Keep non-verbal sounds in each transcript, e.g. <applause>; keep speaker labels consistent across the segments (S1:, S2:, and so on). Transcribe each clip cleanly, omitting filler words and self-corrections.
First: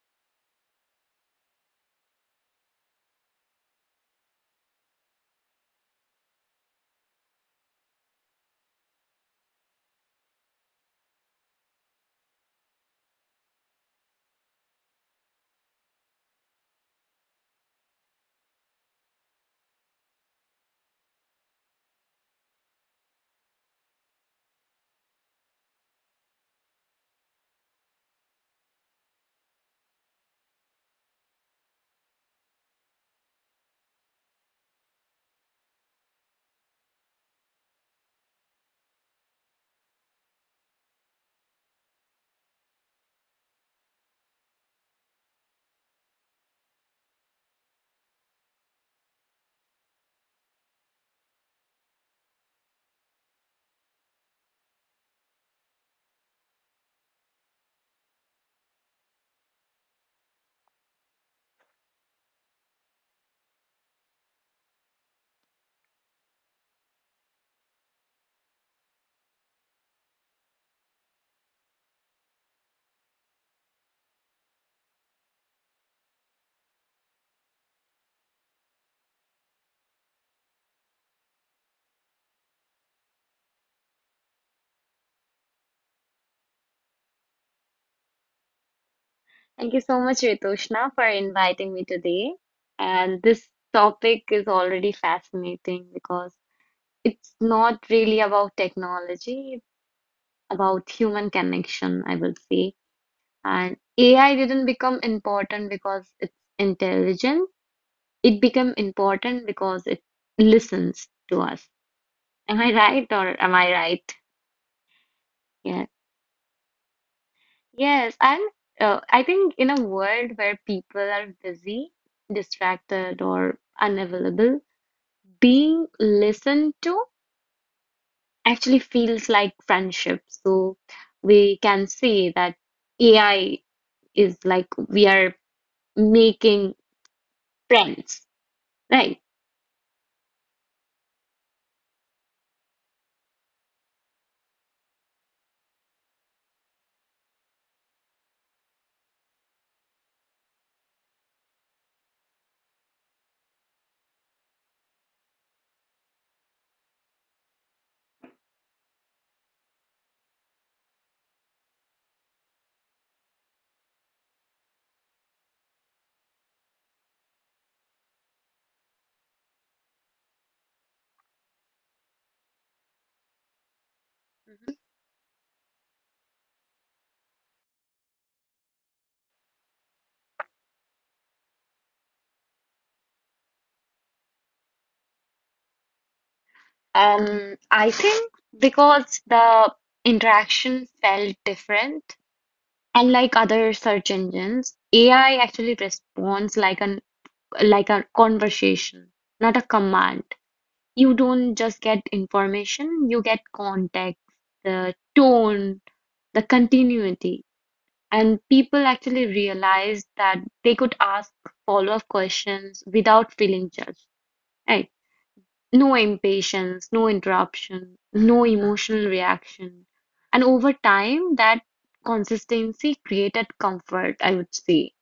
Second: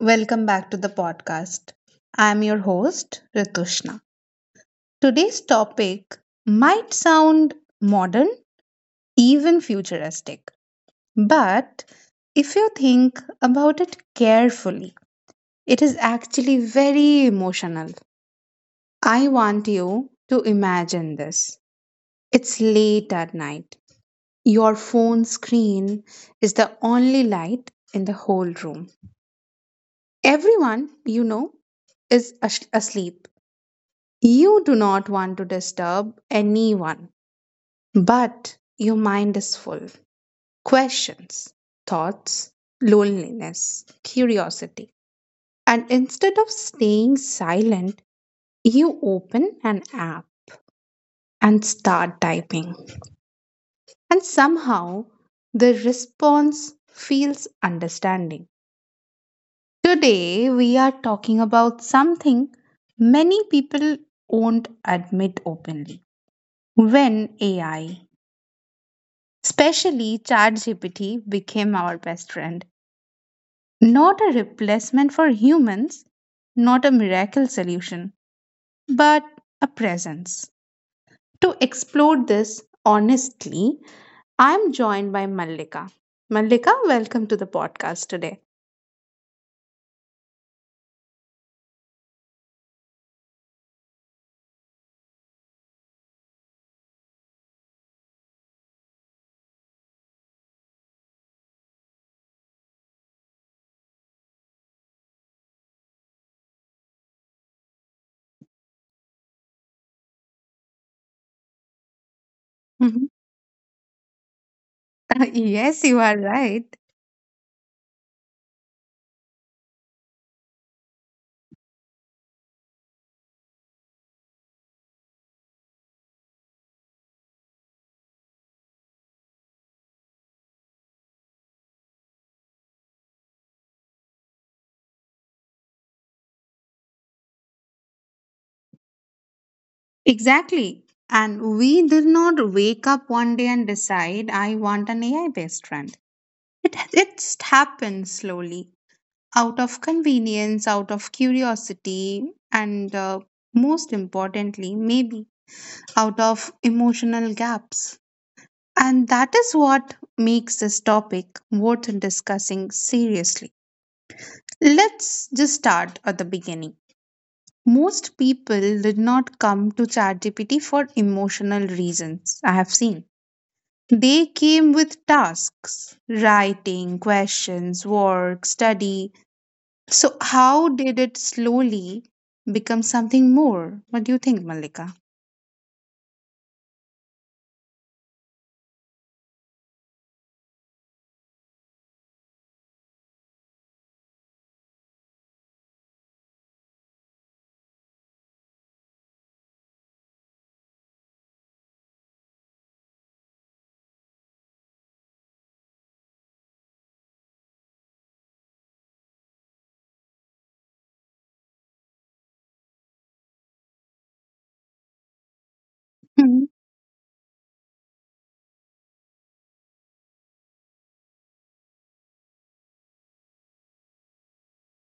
S1: Welcome back to the podcast. I'm your host, Ritushna. Today's topic might sound modern, even futuristic, but if you think about it carefully, it is actually very emotional. I want you to imagine this. It's late at night. Your phone screen is the only light in the whole room. Everyone you know is asleep. You do not want to disturb anyone, but your mind is full. Questions, thoughts, loneliness, curiosity. And instead of staying silent, you open an app and start typing. And somehow the response feels understanding. Today, we are talking about something many people won't admit openly. When AI, especially ChatGPT, became our best friend. Not a replacement for humans, not a miracle solution, but a presence. To explore this honestly, I'm joined by Mallika. Mallika, welcome to the podcast today.
S2: Thank you so much, Ritoshna, for inviting me today. And this topic is already fascinating because it's not really about technology, it's about human connection, I will say. And AI didn't become important because it's intelligent. It became important because it listens to us. Am I right
S1: Mhm.
S2: or am I right?
S1: <laughs>
S2: Yeah.
S1: Yes, you are right.
S2: Yes, and I think in a world where people are busy, distracted, or unavailable, being listened to actually feels like friendship. So we can say that AI is like we are making friends, right?
S1: Exactly. And we did not wake up one day and decide, I want an AI based friend. It just happened slowly, out of convenience, out of curiosity, and most importantly, maybe out of emotional gaps. And that is what makes this topic worth discussing seriously. Let's just start at the beginning. Most people did not come to ChatGPT for emotional reasons, I have seen. They came
S2: Mhm.
S1: with tasks, writing, questions, work, study. So, how did it slowly become something more? What do you think, Malika?
S2: I think because the interaction felt different. Unlike other search engines, AI actually responds like an like a conversation, not a command. You don't just get information, you get context, the tone, the continuity. And people actually realized that they could ask follow-up questions without feeling judged. Right? No
S1: Mhm.
S2: impatience, no interruption, no emotional reaction. And over time, that consistency created comfort, I would say.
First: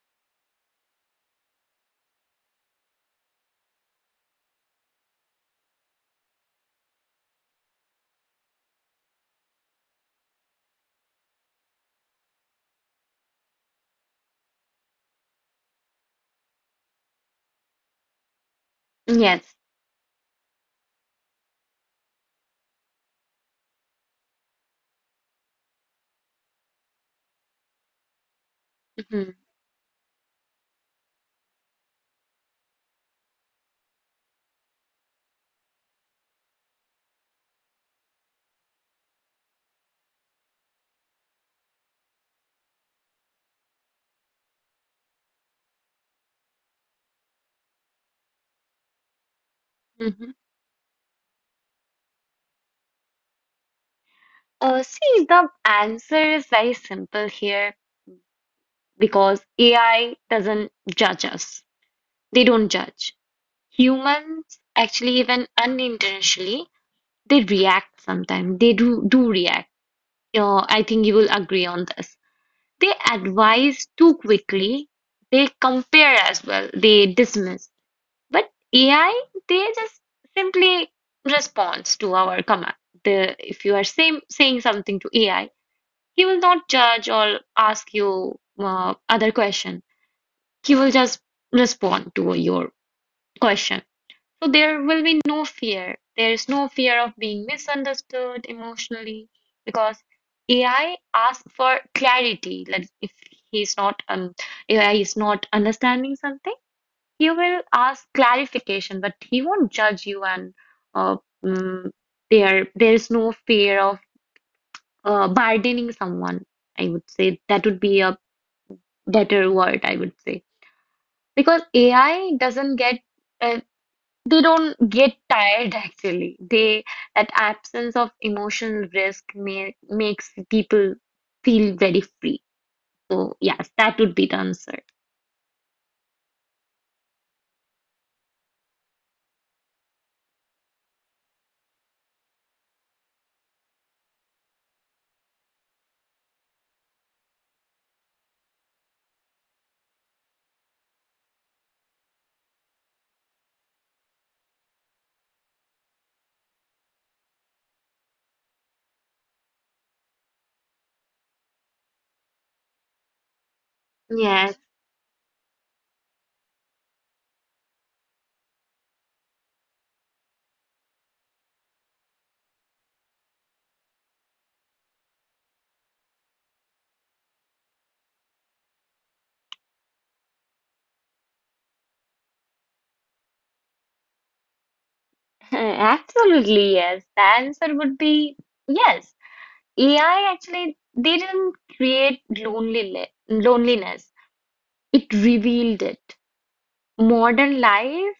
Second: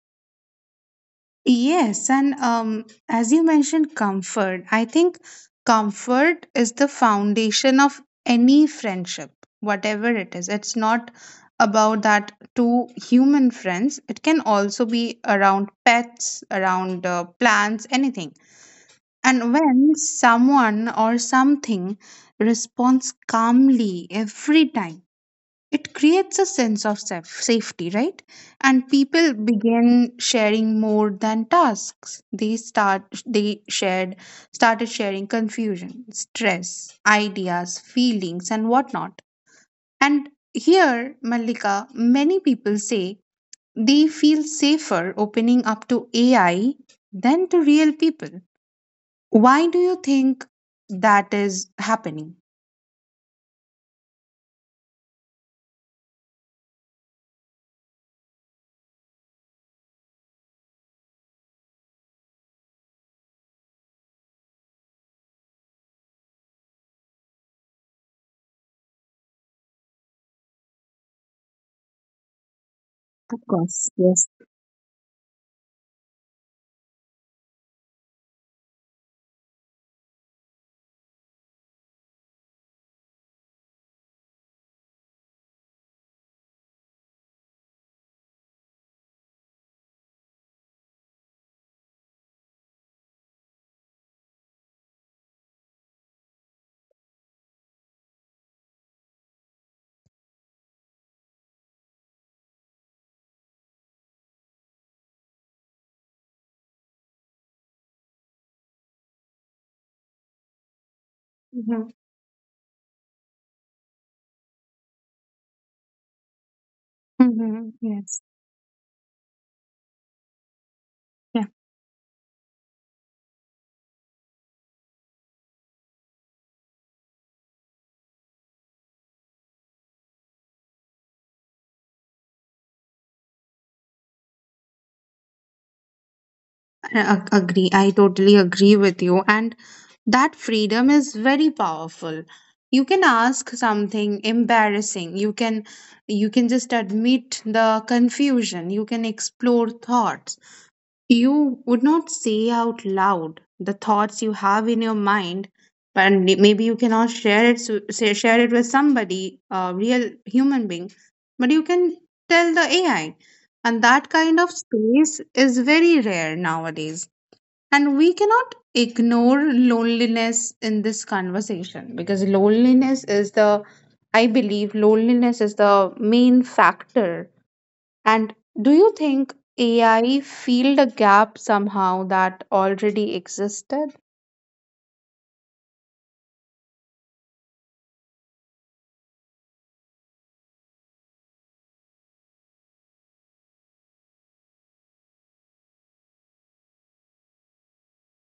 S1: Yes, and as you mentioned, comfort. I think comfort is the foundation of any friendship, whatever it is. It's not about that two human friends, it can also be around pets, around plants, anything.
S2: Yes.
S1: And when someone or something responds calmly every time, it creates a sense of safety, right? And
S2: hmm
S1: people begin sharing more than tasks. They start they shared started sharing confusion, stress, ideas, feelings, and whatnot. And here, Malika, many people say they feel safer opening up to AI than to real people. Why do you
S2: hmm
S1: think that is happening?
S2: see, the answer is very simple here, because AI doesn't judge us. They don't judge. Humans actually, even unintentionally, they react sometimes. They do react. I think you will agree on this. They
S1: Of
S2: advise
S1: course,
S2: too
S1: yes.
S2: quickly. They compare as well. They dismiss. But AI, they just simply responds to our command. The if you are same, saying something to AI, he will not judge or ask you other question. He will just respond to your question. So there will be no fear. There is no fear of being misunderstood emotionally because AI asks for clarity. Like if he's not AI is not understanding something, he will ask clarification, but he won't judge you, and uh,
S1: Mhm.
S2: mm, there there is no fear of burdening someone. I would say that
S1: Mhm.
S2: would be a
S1: Yes.
S2: better word. I would say, because AI doesn't get — uh, they don't get tired, actually. They That absence of emotional risk makes people feel very free. So yes, that would be the answer.
S1: A- agree I totally agree with you, and that freedom is very powerful. You can ask something embarrassing. You can just admit the confusion. You can explore thoughts you would not say out loud, the thoughts you have in your mind. But maybe you cannot share it, share it with somebody, a real human being. But you can tell the AI. And that kind of
S2: Yes,
S1: space is very rare nowadays. And we cannot ignore loneliness in this conversation, because loneliness is the, I believe, loneliness is the main factor. And do you think AI filled a gap somehow that already existed?
S2: <laughs> absolutely yes. The answer would be yes. AI actually, they didn't create loneliness. It revealed it. Modern life,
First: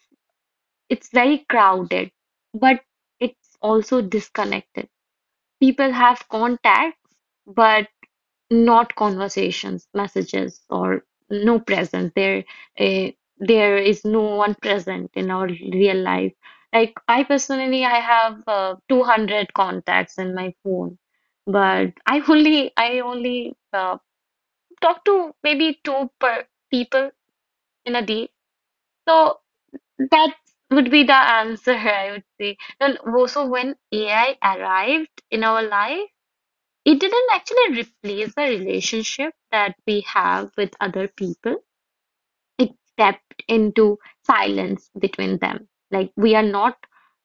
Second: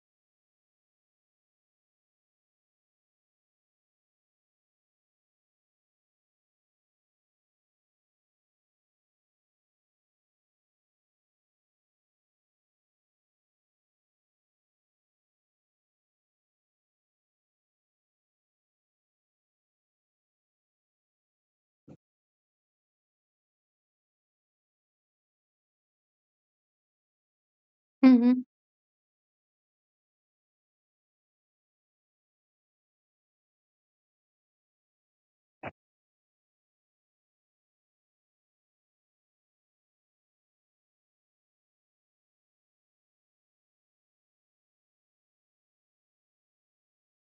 S2: it's very crowded, but it's also disconnected. People have contacts, but not conversations, messages, or no present. Eh, there is no one present in our real life. Like, I personally, I have 200 contacts in my phone, but I only talk to maybe two per people in a day.
S1: Mhm.
S2: So that would be the answer, <laughs> I would say. And also, when AI arrived in our life, it didn't actually replace the relationship that we have with other people. It stepped into silence between them. Like, we are not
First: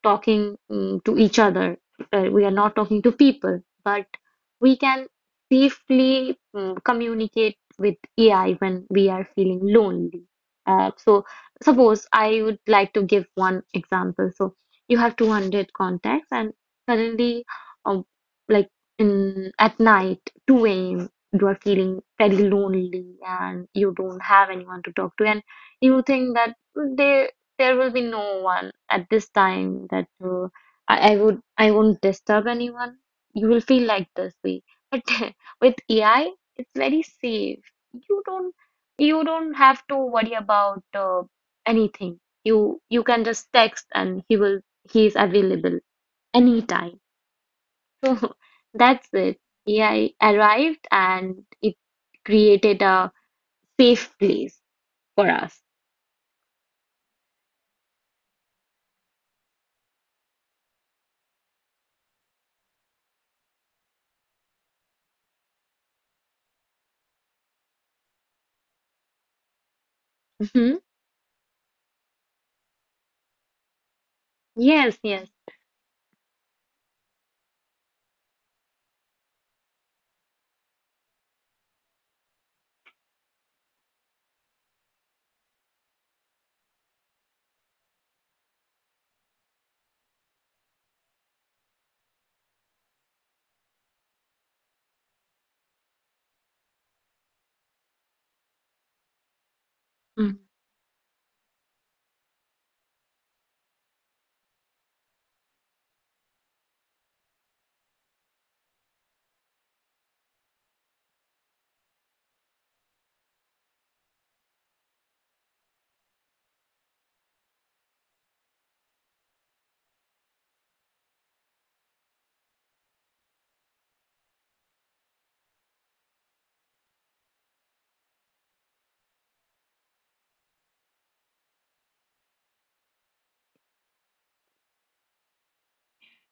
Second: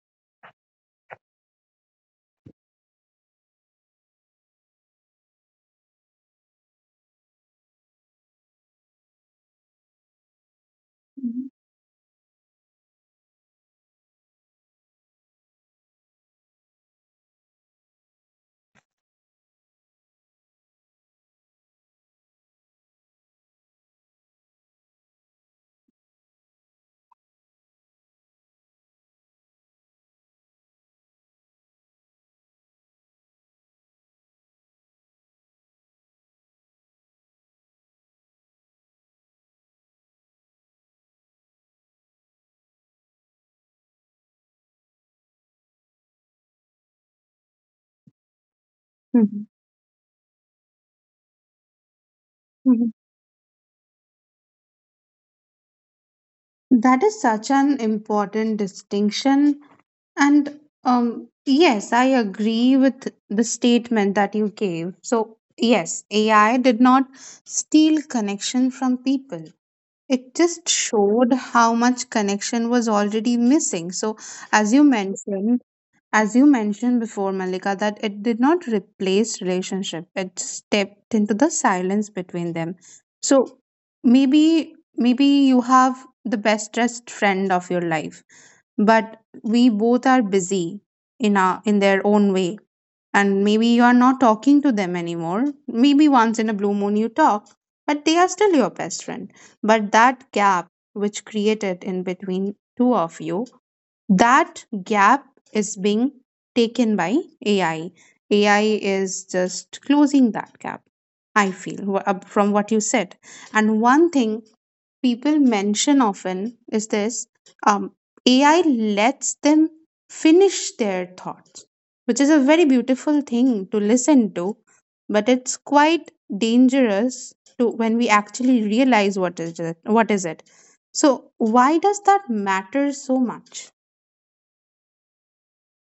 S2: talking to each other. We are not talking to people, but we can safely communicate with AI when we are feeling lonely. So
S1: Mhm.
S2: suppose I would like to give one example. So, you have 200 contacts, and suddenly, um, like in at night, 2 a.m., you are feeling very lonely, and you don't have anyone to talk to, and you think that they there will be no one at this time. That I won't disturb anyone. You will feel like this way, but <laughs> with AI it's very safe. You don't you don't have to worry about anything. You can just text and he is available anytime, so <laughs> that's it.
S1: Mhm.
S2: Yeah, I arrived and it created
S1: Mhm.
S2: a safe place for us.
S1: That is such an important distinction. And yes, I agree with the statement that you gave. So, yes, AI did not steal connection from people. It just
S2: Hmm
S1: showed how much connection was already missing. So, as you
S2: Yes, yes.
S1: mentioned, as you mentioned before, Malika, that it did not replace relationship. It stepped into the silence between them. So, maybe you have the best dressed friend of your life, but we both are busy in their own way. And maybe you are not talking to them anymore, maybe once in a blue moon you talk, but they are still your best friend. But that
S2: Mhm.
S1: gap which created in between two of you, that gap is being taken by AI. AI is just closing that gap, I feel, from what you said. And one thing people mention often is this: um, AI lets them finish their thoughts, which is a very beautiful thing to listen to, but it's quite dangerous to when we actually realize what is it, what is it. So why does that matter so much?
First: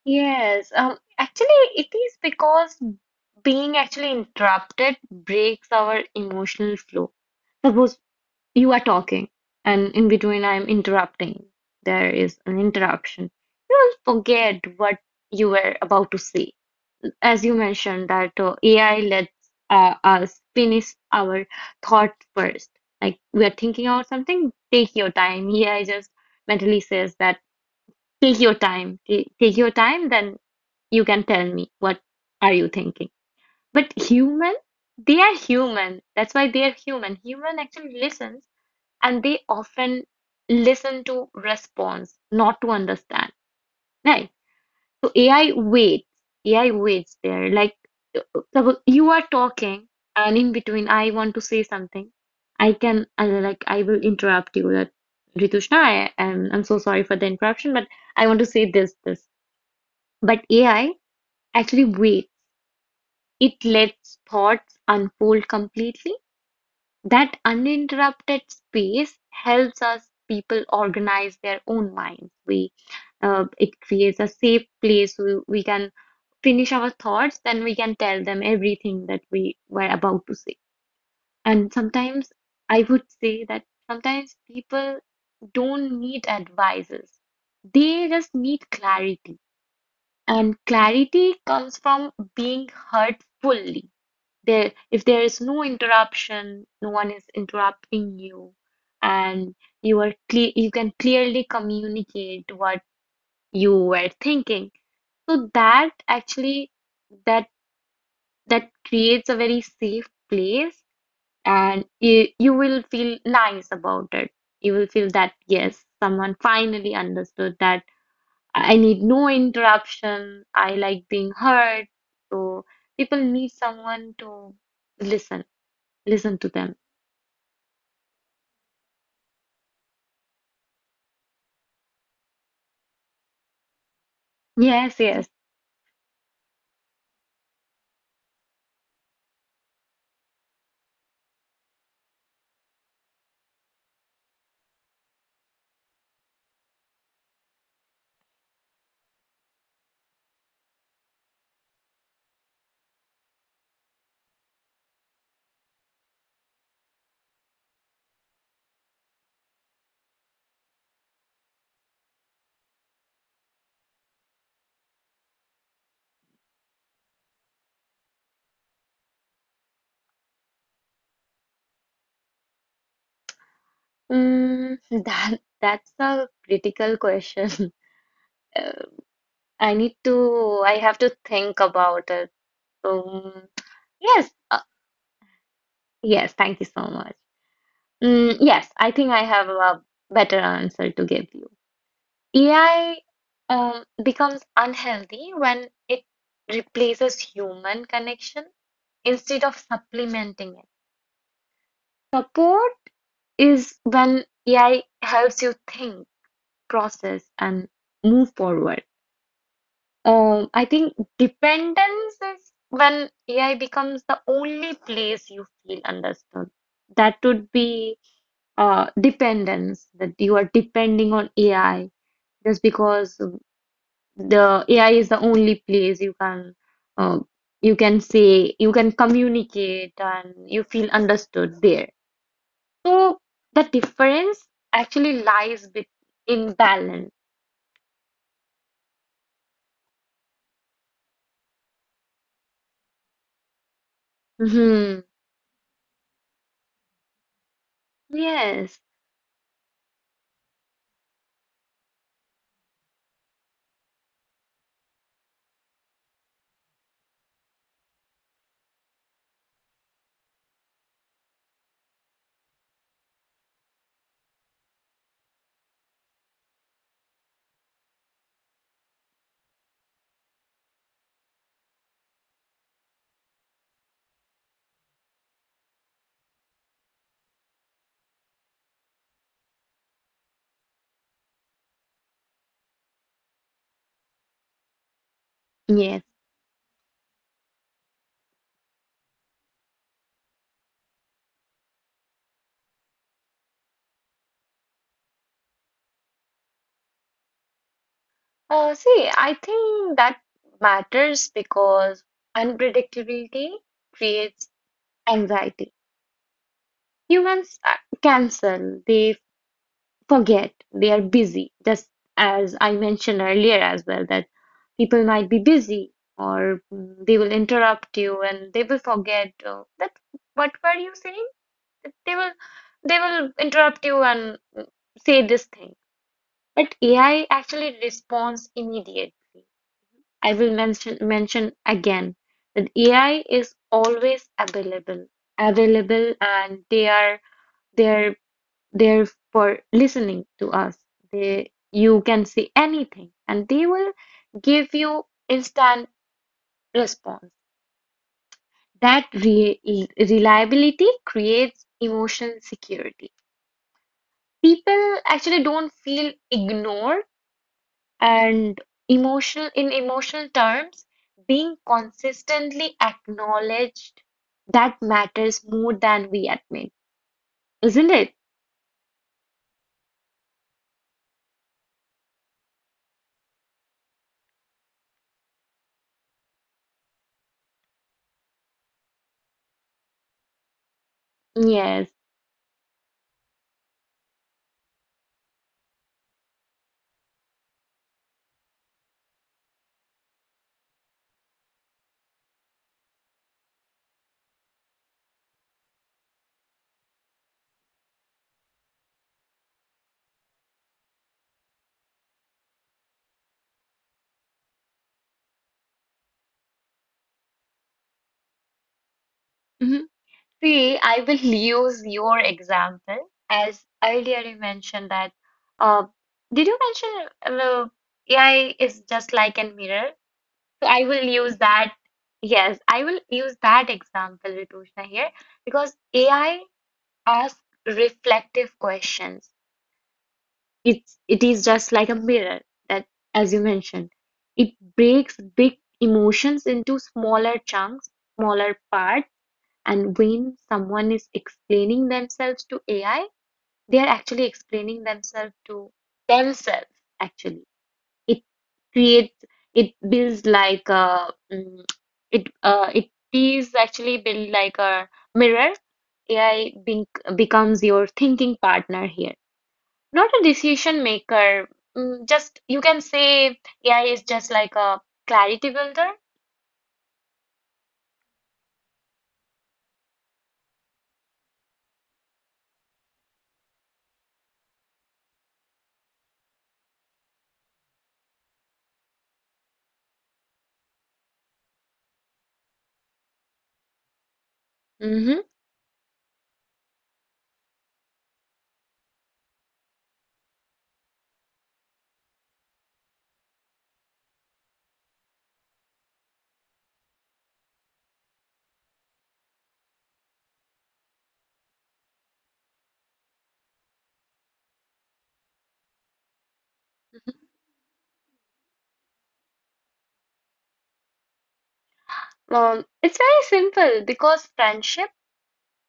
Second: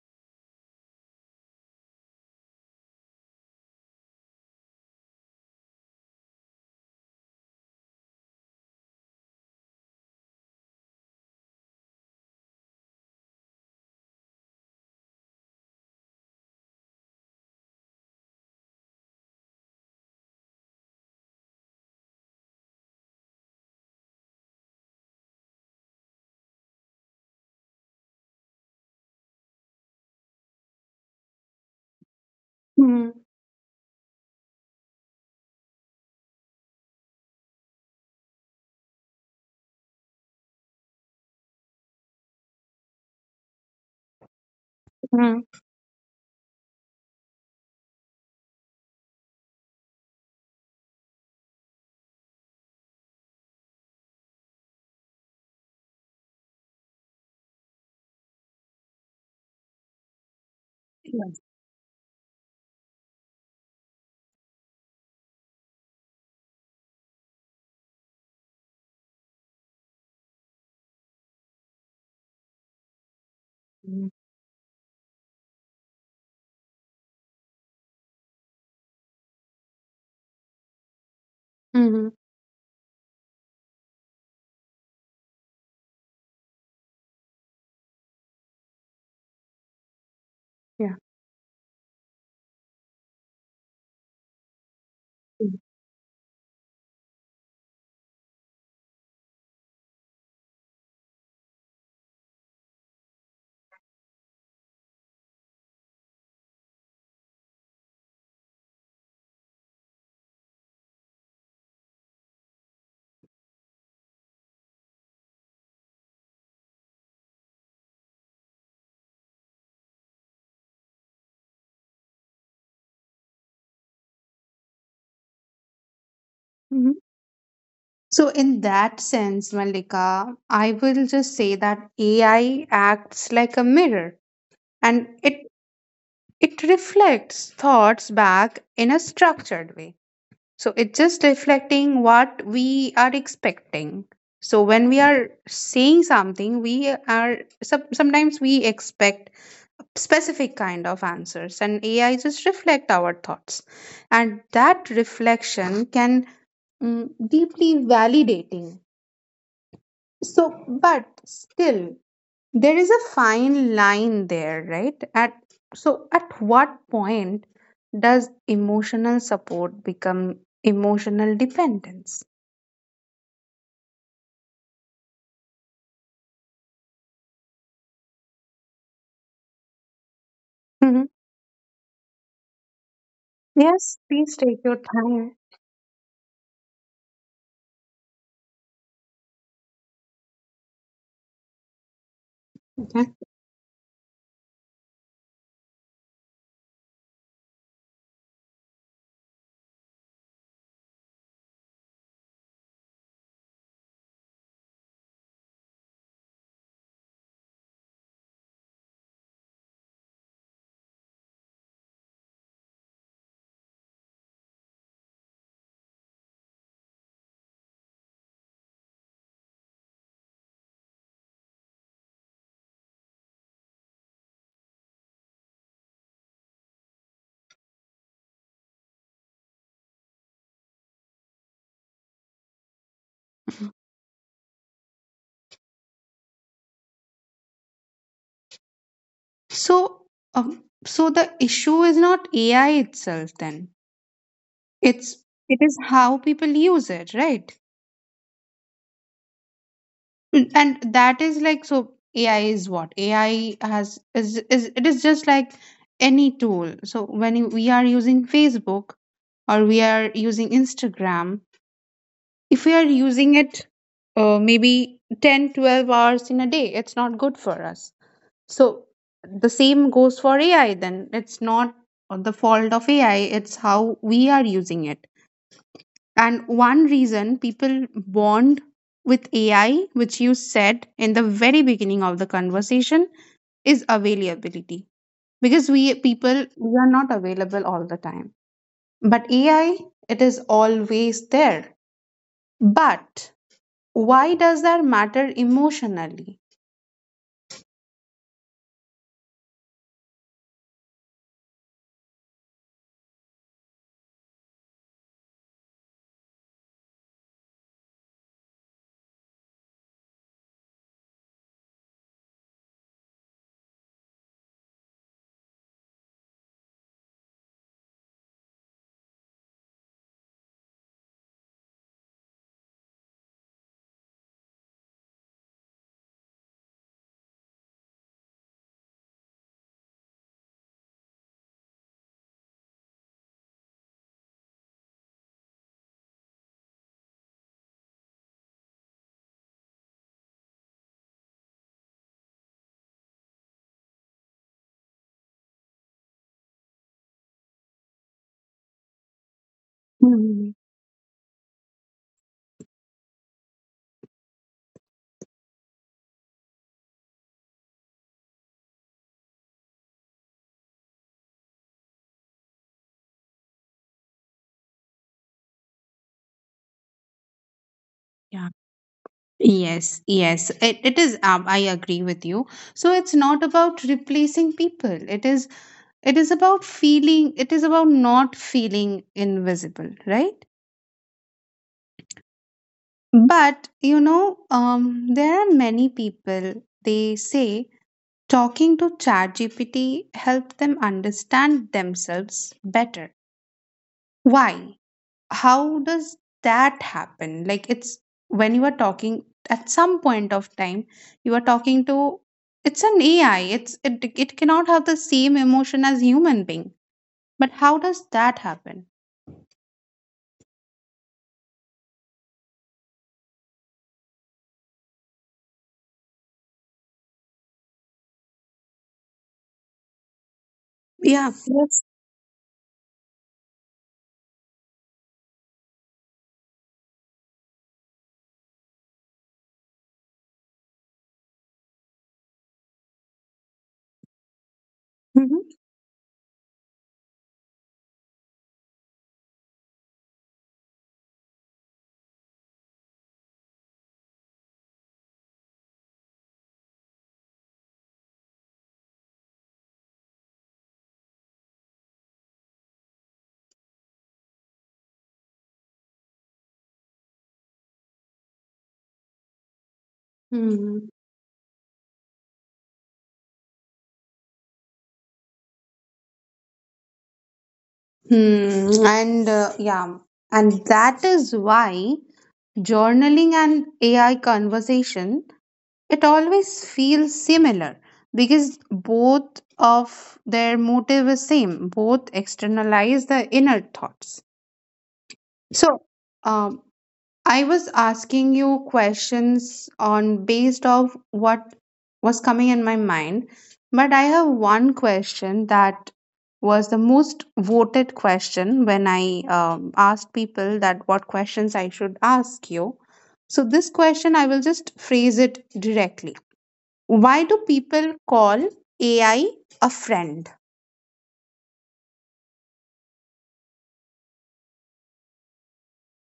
S2: Yes, actually, it is because being actually interrupted breaks our emotional flow. Suppose you are talking, and in between, I'm interrupting. There is an interruption. You'll forget what you were about to say. As you mentioned, that AI lets us finish our thought first. Like, we are thinking about something, take your time. AI just mentally says that take your time, take your time, then you can tell me what are you
S1: Mm-hmm.
S2: thinking. But human, they are human. That's why they are human. Human actually listens, and they often listen to response, not to understand. Right? So AI waits. AI waits there. Like, uh, suppose you are talking, and in between, I want to say something. Like, I will interrupt you. That Ritushna, I'm so sorry for the interruption, but I want to say this. But AI
S1: Yeah.
S2: actually waits. It lets thoughts unfold completely. That uninterrupted space helps us people organize their own minds. We it creates a safe place. We can finish our thoughts, then we can tell them everything that we were about to say. And
S1: Mm-hmm.
S2: sometimes, I would say that sometimes people don't need advices. They just need clarity. And
S1: Yeah.
S2: clarity comes from being heard fully. There, if there is no interruption, no one is interrupting you, and you are clear, you can clearly communicate what you were thinking. So that actually that that creates a very safe place, and you will feel nice about it. You will feel that, yes, someone finally understood that I need no interruption, I like being heard. So people need someone to listen, listen to
S1: Mhm.
S2: them.
S1: So, in that sense, Malika, I will just say that AI acts like a mirror, and
S2: Yes,
S1: it
S2: yes.
S1: it reflects thoughts back in a structured way. So it's just reflecting what we are expecting. So when we are saying something, sometimes we expect specific kind of answers, and AI just reflect our thoughts. And that reflection can, mm, deeply validating. So, but still, there is a fine line there, right? at So, at what point does emotional support become emotional dependence?
S2: Mm, that's a critical question. <laughs> Uh, I need to,
S1: Mhm.
S2: I have to think about it. Um,
S1: Yes, please take
S2: yes,
S1: your time.
S2: yes, thank you so much. Yes, I think I have a better answer to give you.
S1: Okay.
S2: AI becomes unhealthy when it replaces human connection instead of supplementing it. Support is when AI helps you think, process, and move forward. I think dependence is when AI becomes the only place you feel understood. That would be dependence, that you are depending on AI just because the AI is the only place you can uh, you can communicate and you feel understood there. So the difference actually lies in balance.
S1: So um, so the issue is not AI itself, then. it's
S2: Mhm.
S1: it is how people use it, right?
S2: Yes.
S1: And that is like, so ai is what ai has is it is just like any tool. So when we are using Facebook, or we are using Instagram, if we are using it, maybe 10-12 hours in a day, it's not good for us. So the same goes for AI, then. It's not the fault of AI, it's how we are using it. And one reason people bond with AI, which you said in the very beginning of the conversation, is availability. Because
S2: Yes.
S1: we are not available all the time. But AI, it is always there. But why does that matter emotionally?
S2: See, I think that matters because unpredictability creates anxiety. Humans cancel, they forget, they are busy, just as I mentioned earlier as well, that people might be busy or they will interrupt you and they will forget that what were you saying? That they will interrupt you and say this thing. But AI actually responds immediately. I will mention again that AI is always available, and they are there there for listening to us. They you can say anything, and they will give you instant response. That re
S1: Hmm.
S2: reliability creates emotional security. People actually don't feel ignored. And in emotional terms, being consistently acknowledged, that matters more than we admit, isn't
S1: Yeah.
S2: it?
S1: Yes, yes, it is. I agree with you. So it's not about replacing people. It is about feeling. It is about not feeling invisible, right?
S2: Yes.
S1: But there are many people. They say talking to ChatGPT helped them understand themselves better. Why? How does that happen? Like, it's when you are talking, at some point of time, you are talking to, it's an AI. It cannot have the same emotion as human being. But how does that happen?
S2: Mhm. See, I will use your example as earlier you mentioned that. Uh, did you mention AI is just like a mirror? So I
S1: Yeah,
S2: will use
S1: yes.
S2: that. Yes, I will use that example, Ritushna, here, because AI asks reflective questions. It is just like a mirror. That, as you mentioned, it
S1: Mhm.
S2: breaks big emotions into smaller chunks, smaller parts. And when someone is explaining themselves to AI, they are actually explaining themselves to themselves, actually. It creates it builds like a mm, it It is actually built like a mirror. AI becomes your thinking partner here, not a
S1: Hmm.
S2: decision maker. Just, you can say AI is just like a clarity builder.
S1: Hmm. And yeah, and that is why journaling and AI conversation, it always feels similar, because both of their motive is same. Both externalize the inner thoughts. So, um, I was asking you questions on based of what was coming in my mind, but I have one question that was the most voted question when I asked people that what questions I should ask you. So this question I will just phrase it directly. Why do
S2: Mm-hmm.
S1: people call AI a friend?
S2: It's very simple because friendship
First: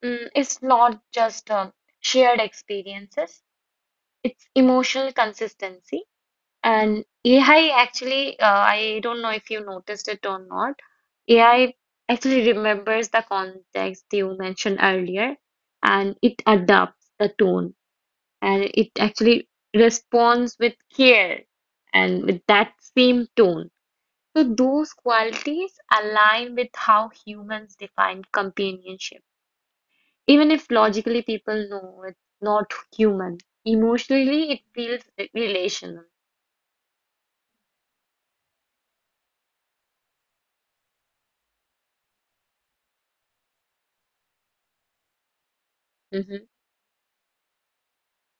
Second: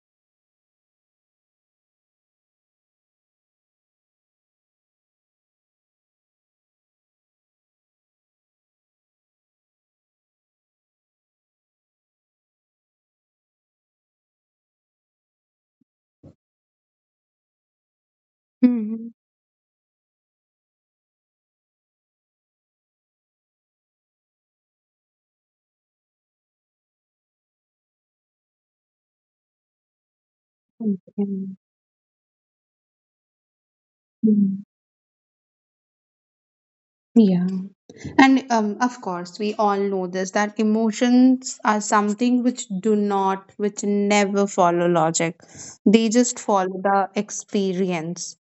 S2: is not just shared experiences, it's emotional consistency. And AI actually, I don't know if you noticed it or not, AI actually remembers the context you mentioned earlier, and it adapts the tone, and it
S1: Mhm.
S2: actually responds with care and with that same tone. So, those qualities align with how humans define companionship. Even if logically
S1: Okay.
S2: people know it's not human, emotionally it
S1: Mm.
S2: feels relational.
S1: Yeah. And of course, we all know this that emotions are something which do not, which never follow logic. They just
S2: Mhm.
S1: follow the experience.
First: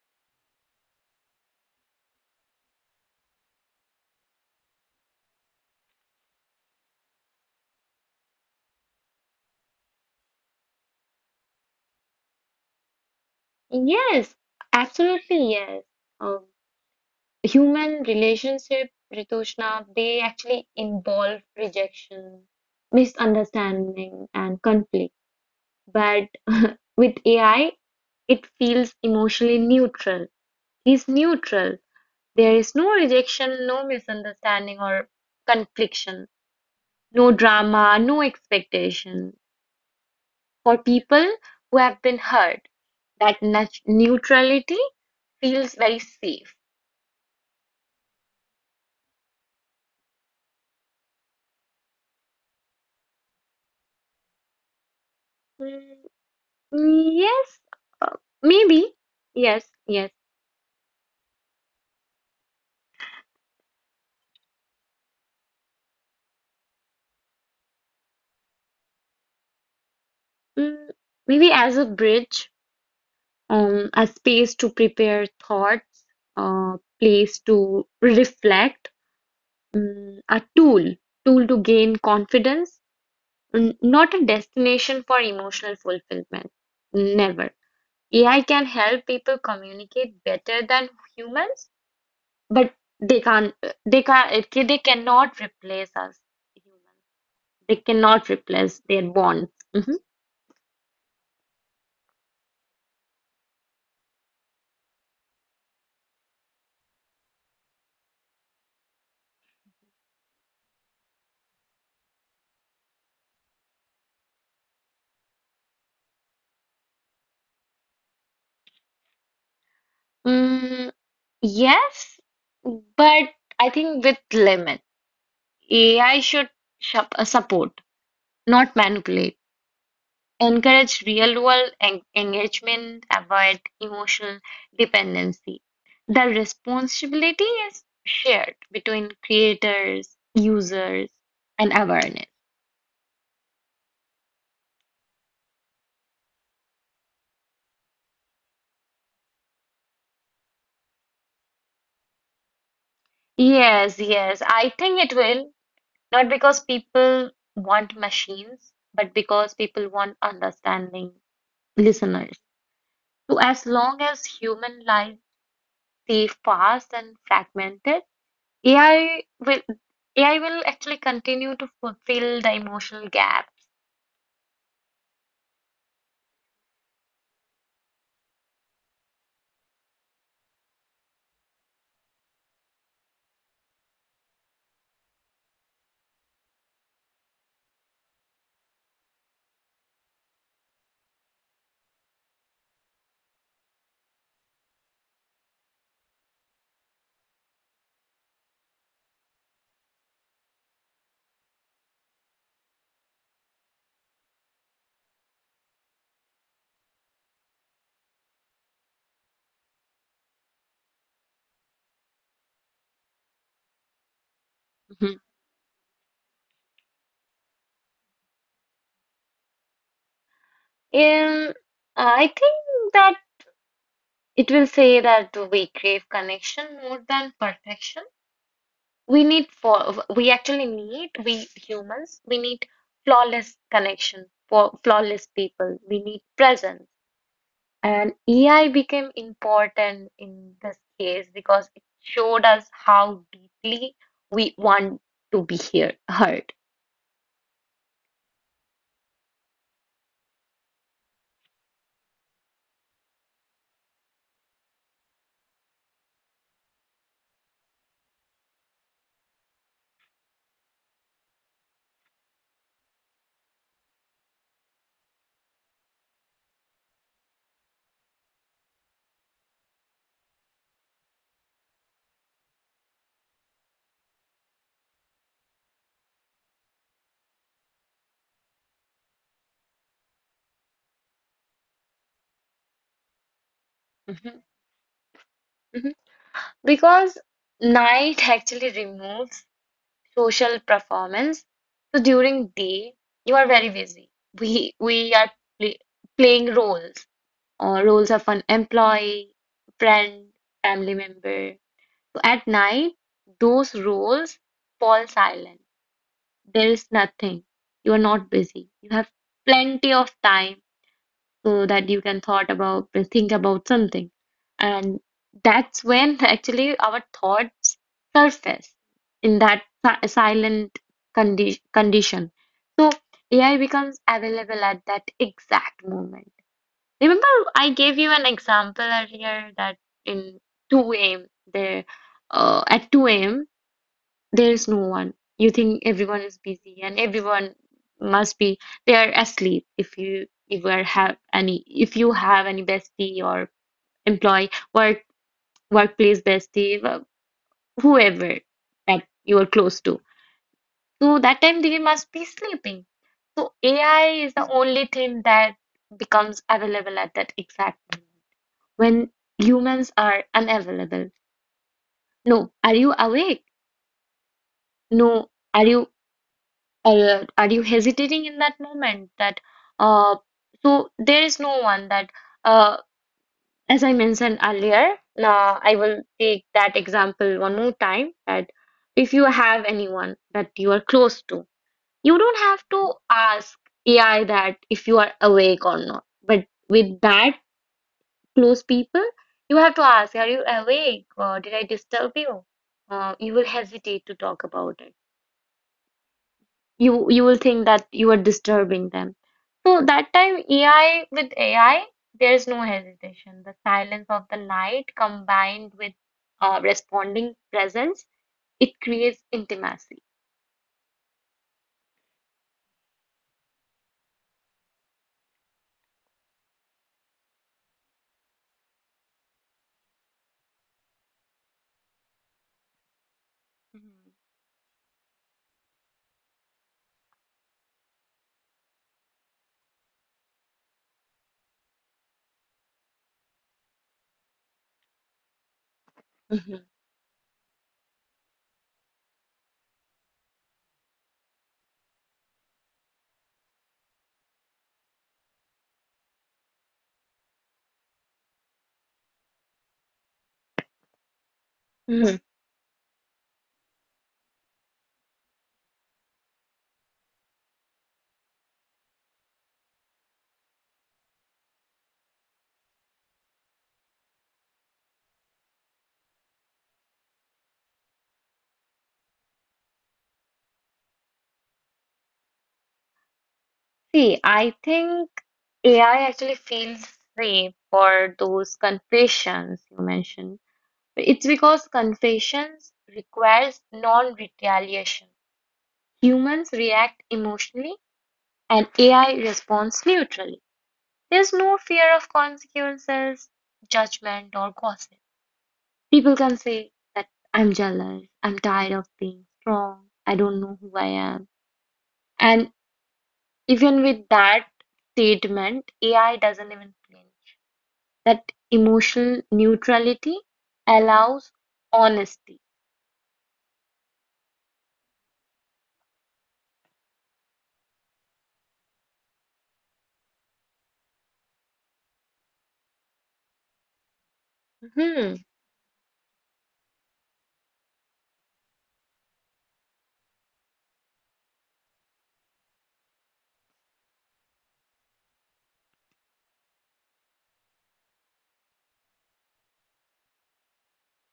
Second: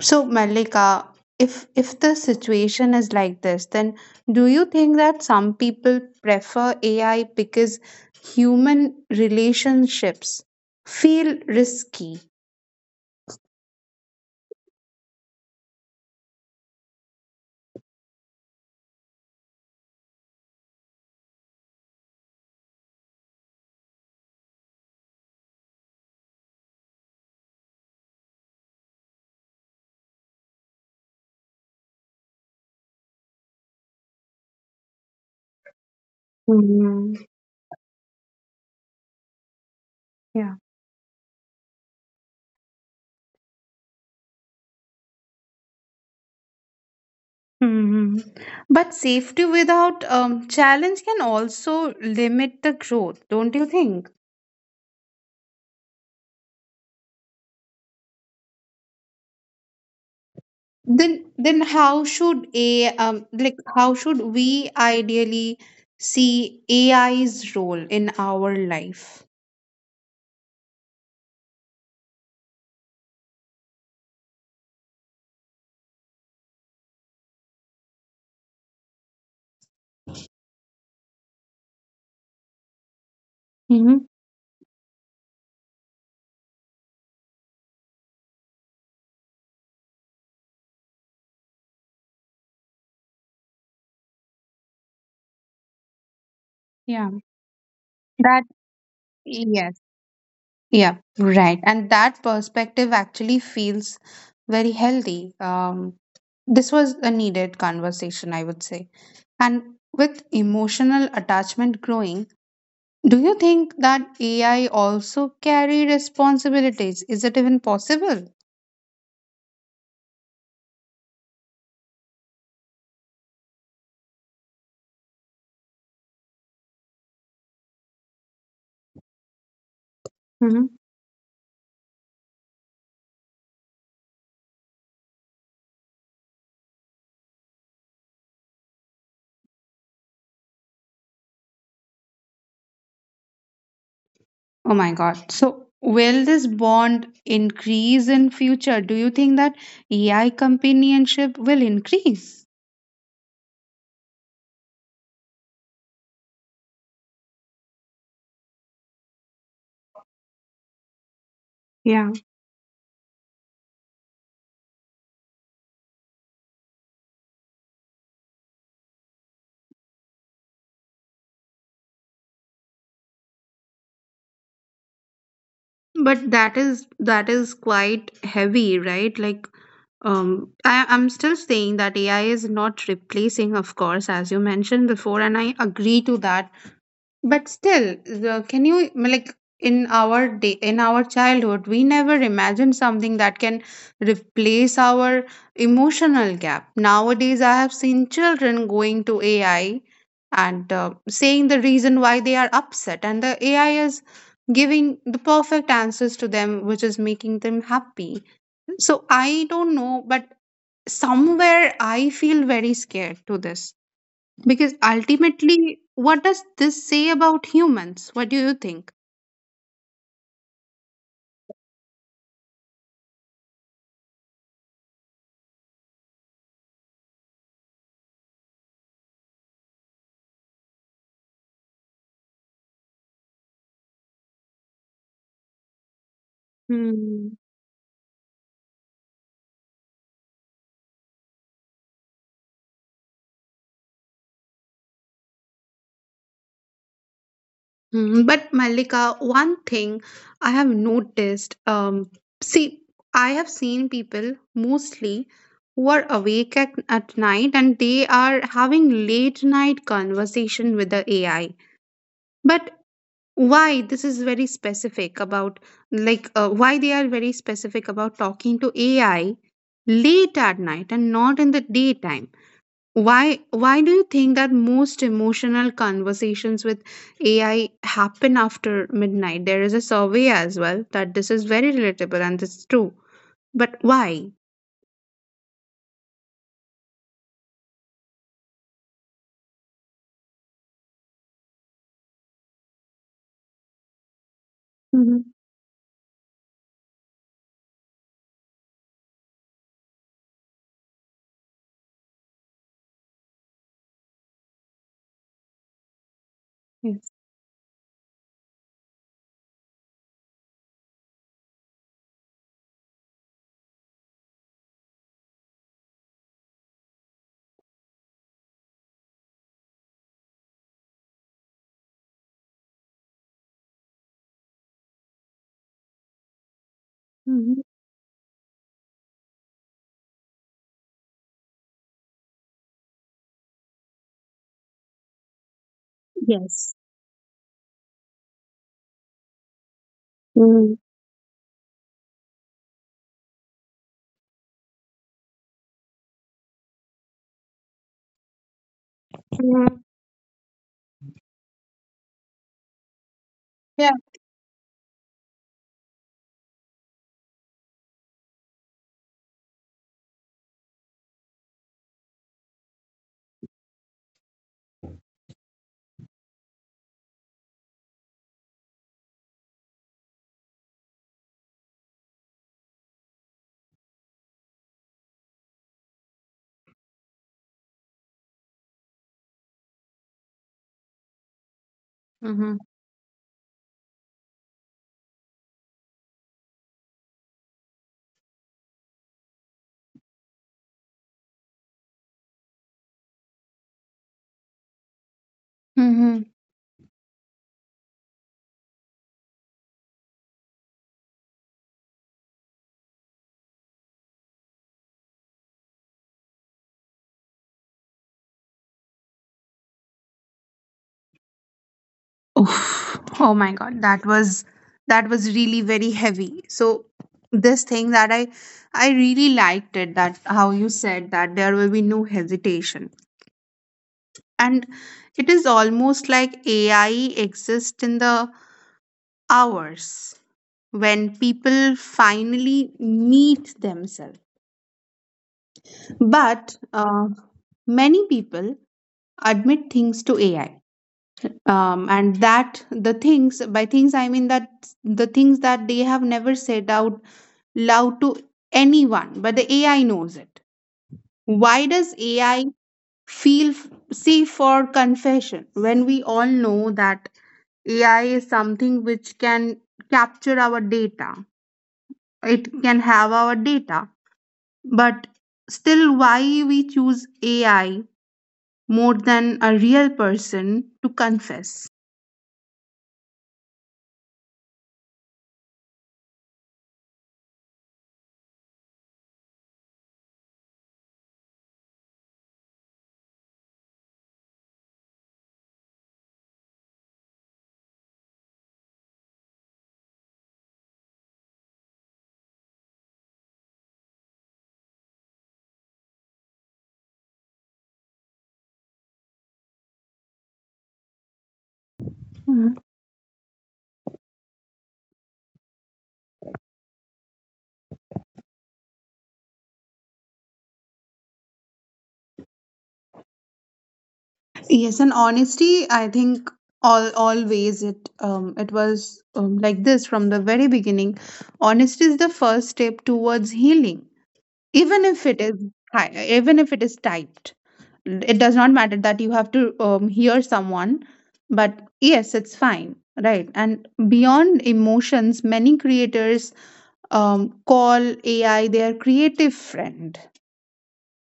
S1: So, Malika, if the situation is like this, then do you think that some people prefer AI because human relationships feel risky?
S2: Yes, absolutely, yes. Um, Human relationship, Ritushna, they actually involve rejection, misunderstanding, and conflict. But <laughs> with AI, it feels emotionally neutral. He's neutral. There is no rejection, no misunderstanding or confliction,
S1: Mhm.
S2: no drama, no expectation.
S1: Yeah.
S2: For people who have been hurt, that neutrality feels very safe.
S1: Hmm. But safety without challenge can also limit the growth, don't you think?
S2: Mm, yes, uh, maybe. Yes, yes.
S1: Then, how should we ideally see AI's role in our life?
S2: Mm, Maybe as a bridge, a space to prepare thoughts, a place to reflect, a tool to gain confidence,
S1: Hmm.
S2: not a destination for emotional fulfillment. Never. AI can help people communicate better than humans, but they can't, they cannot replace us humans.
S1: Yeah,
S2: They cannot
S1: that
S2: replace their bonds.
S1: yes,
S2: Mhm.
S1: yeah, and that perspective actually feels very healthy. This was a needed conversation, I would say. And with emotional attachment growing, do you think that AI also carry responsibilities? Is it even possible?
S2: Mm, yes, but I think with limits. AI should support, not manipulate.
S1: Mhm.
S2: Encourage real world engagement, avoid emotional dependency. The responsibility is shared between creators, users, and awareness.
S1: Oh my God. So, will this bond increase in future? Do you think that AI companionship will increase?
S2: Yes, yes, I think it will. Not because people want machines, but because people want understanding
S1: Yeah.
S2: listeners. So, as long as human life stay fast and fragmented, AI will AI will actually continue to fulfill the emotional gap.
S1: But that is quite heavy, right? Like, I'm still saying that AI is not replacing, of course, as you mentioned before, and I agree to that. But still, the, can you like in our day in our childhood, we never imagined something that can replace our emotional gap. Nowadays, I have seen children going to AI and saying the reason why they are upset, and the AI is giving the perfect answers to them, which is making them happy. So I don't know, but somewhere I feel very scared to this. Because
S2: Mhm.
S1: ultimately, what does this say about humans? What do you think?
S2: And I think that it will say that we crave connection more than perfection. We need for we actually need we humans we need flawless connection for flawless people. We need presence.
S1: Hmm.
S2: And AI became important in this case because it showed us how deeply we want to be here heard.
S1: Hmm. But Malika, one thing I have noticed, see, I have seen people mostly who are awake at night, and they are having late night conversation with the AI. But why this is very specific about, why they are very specific about talking to AI late at night and not in the daytime? Why do you think that most emotional conversations with AI happen after midnight? There is a survey as well that this is very relatable and this is true. But why?
S2: Mhm. Mhm. Because night actually removes social performance. So during day, you are very busy. We
S1: Hmm.
S2: are play, playing roles. Roles of an employee, friend, family member. So at night, those roles fall silent. There is
S1: Yes.
S2: nothing. You are not busy. You have plenty of time so that you can thought about think about something, and that's when actually our thoughts surface in that silent condi condition. So AI becomes available at that exact moment. Remember,
S1: Hmm.
S2: I gave you an example earlier that in 2 a.m there uh, at 2 a.m there's no one. You think everyone is
S1: Yes.
S2: busy and everyone must be, they are asleep. if you if you
S1: Hmm.
S2: are have any if you have any bestie or employee work workplace bestie, whoever that you are close to. So that time they must be sleeping. So
S1: Yeah.
S2: AI is the only thing that becomes available at that exact moment when humans are unavailable. No, are you awake? No, are you, are you hesitating in that moment that uh so there is no one that uh as I mentioned earlier. Now I will take that example one more time that if you have anyone that you are close to, you don't
S1: Hmm.
S2: have to ask AI that if you are awake or not, but with that close people you have to ask, are you awake or did I disturb you? You will hesitate to talk about it.
S1: Hmm.
S2: You will think that you are disturbing them. So that time AI, there is no hesitation. The silence of the light combined with responding presence, it creates intimacy.
S1: Oh, oh my God, that was really very heavy. So this thing that I really liked it, that how you said that there will be no hesitation,
S2: Mhm.
S1: and it is almost like AI exists in the hours when people finally meet themselves. But
S2: Mhm.
S1: many people admit things to AI. And that the things by things I mean that the things that they have never said out loud to anyone, but the AI knows it. Why does
S2: Mhm.
S1: AI feel safe for confession when we all know that AI is something which can capture our data. It can have our data. But still, why we choose AI more than a real person to confess?
S2: See, I think AI actually feels safe for those confessions you mentioned. It's because confessions requires non-retaliation. Humans react emotionally, and AI responds neutrally. There's no fear of consequences, judgment, or gossip. People can say that I'm jealous, I'm tired of being strong, I don't know who I am. And
S1: Mhm.
S2: even with that statement, AI doesn't even blame. That emotional neutrality allows honesty.
S1: Yes, and honesty, I think all always it was like this from the very beginning. Honesty is the first step towards healing, even if it
S2: Mhm.
S1: is even if it is typed. It does not matter that you have to hear someone, but yes, it's fine, right? And beyond emotions, many creators call ai their creative friend.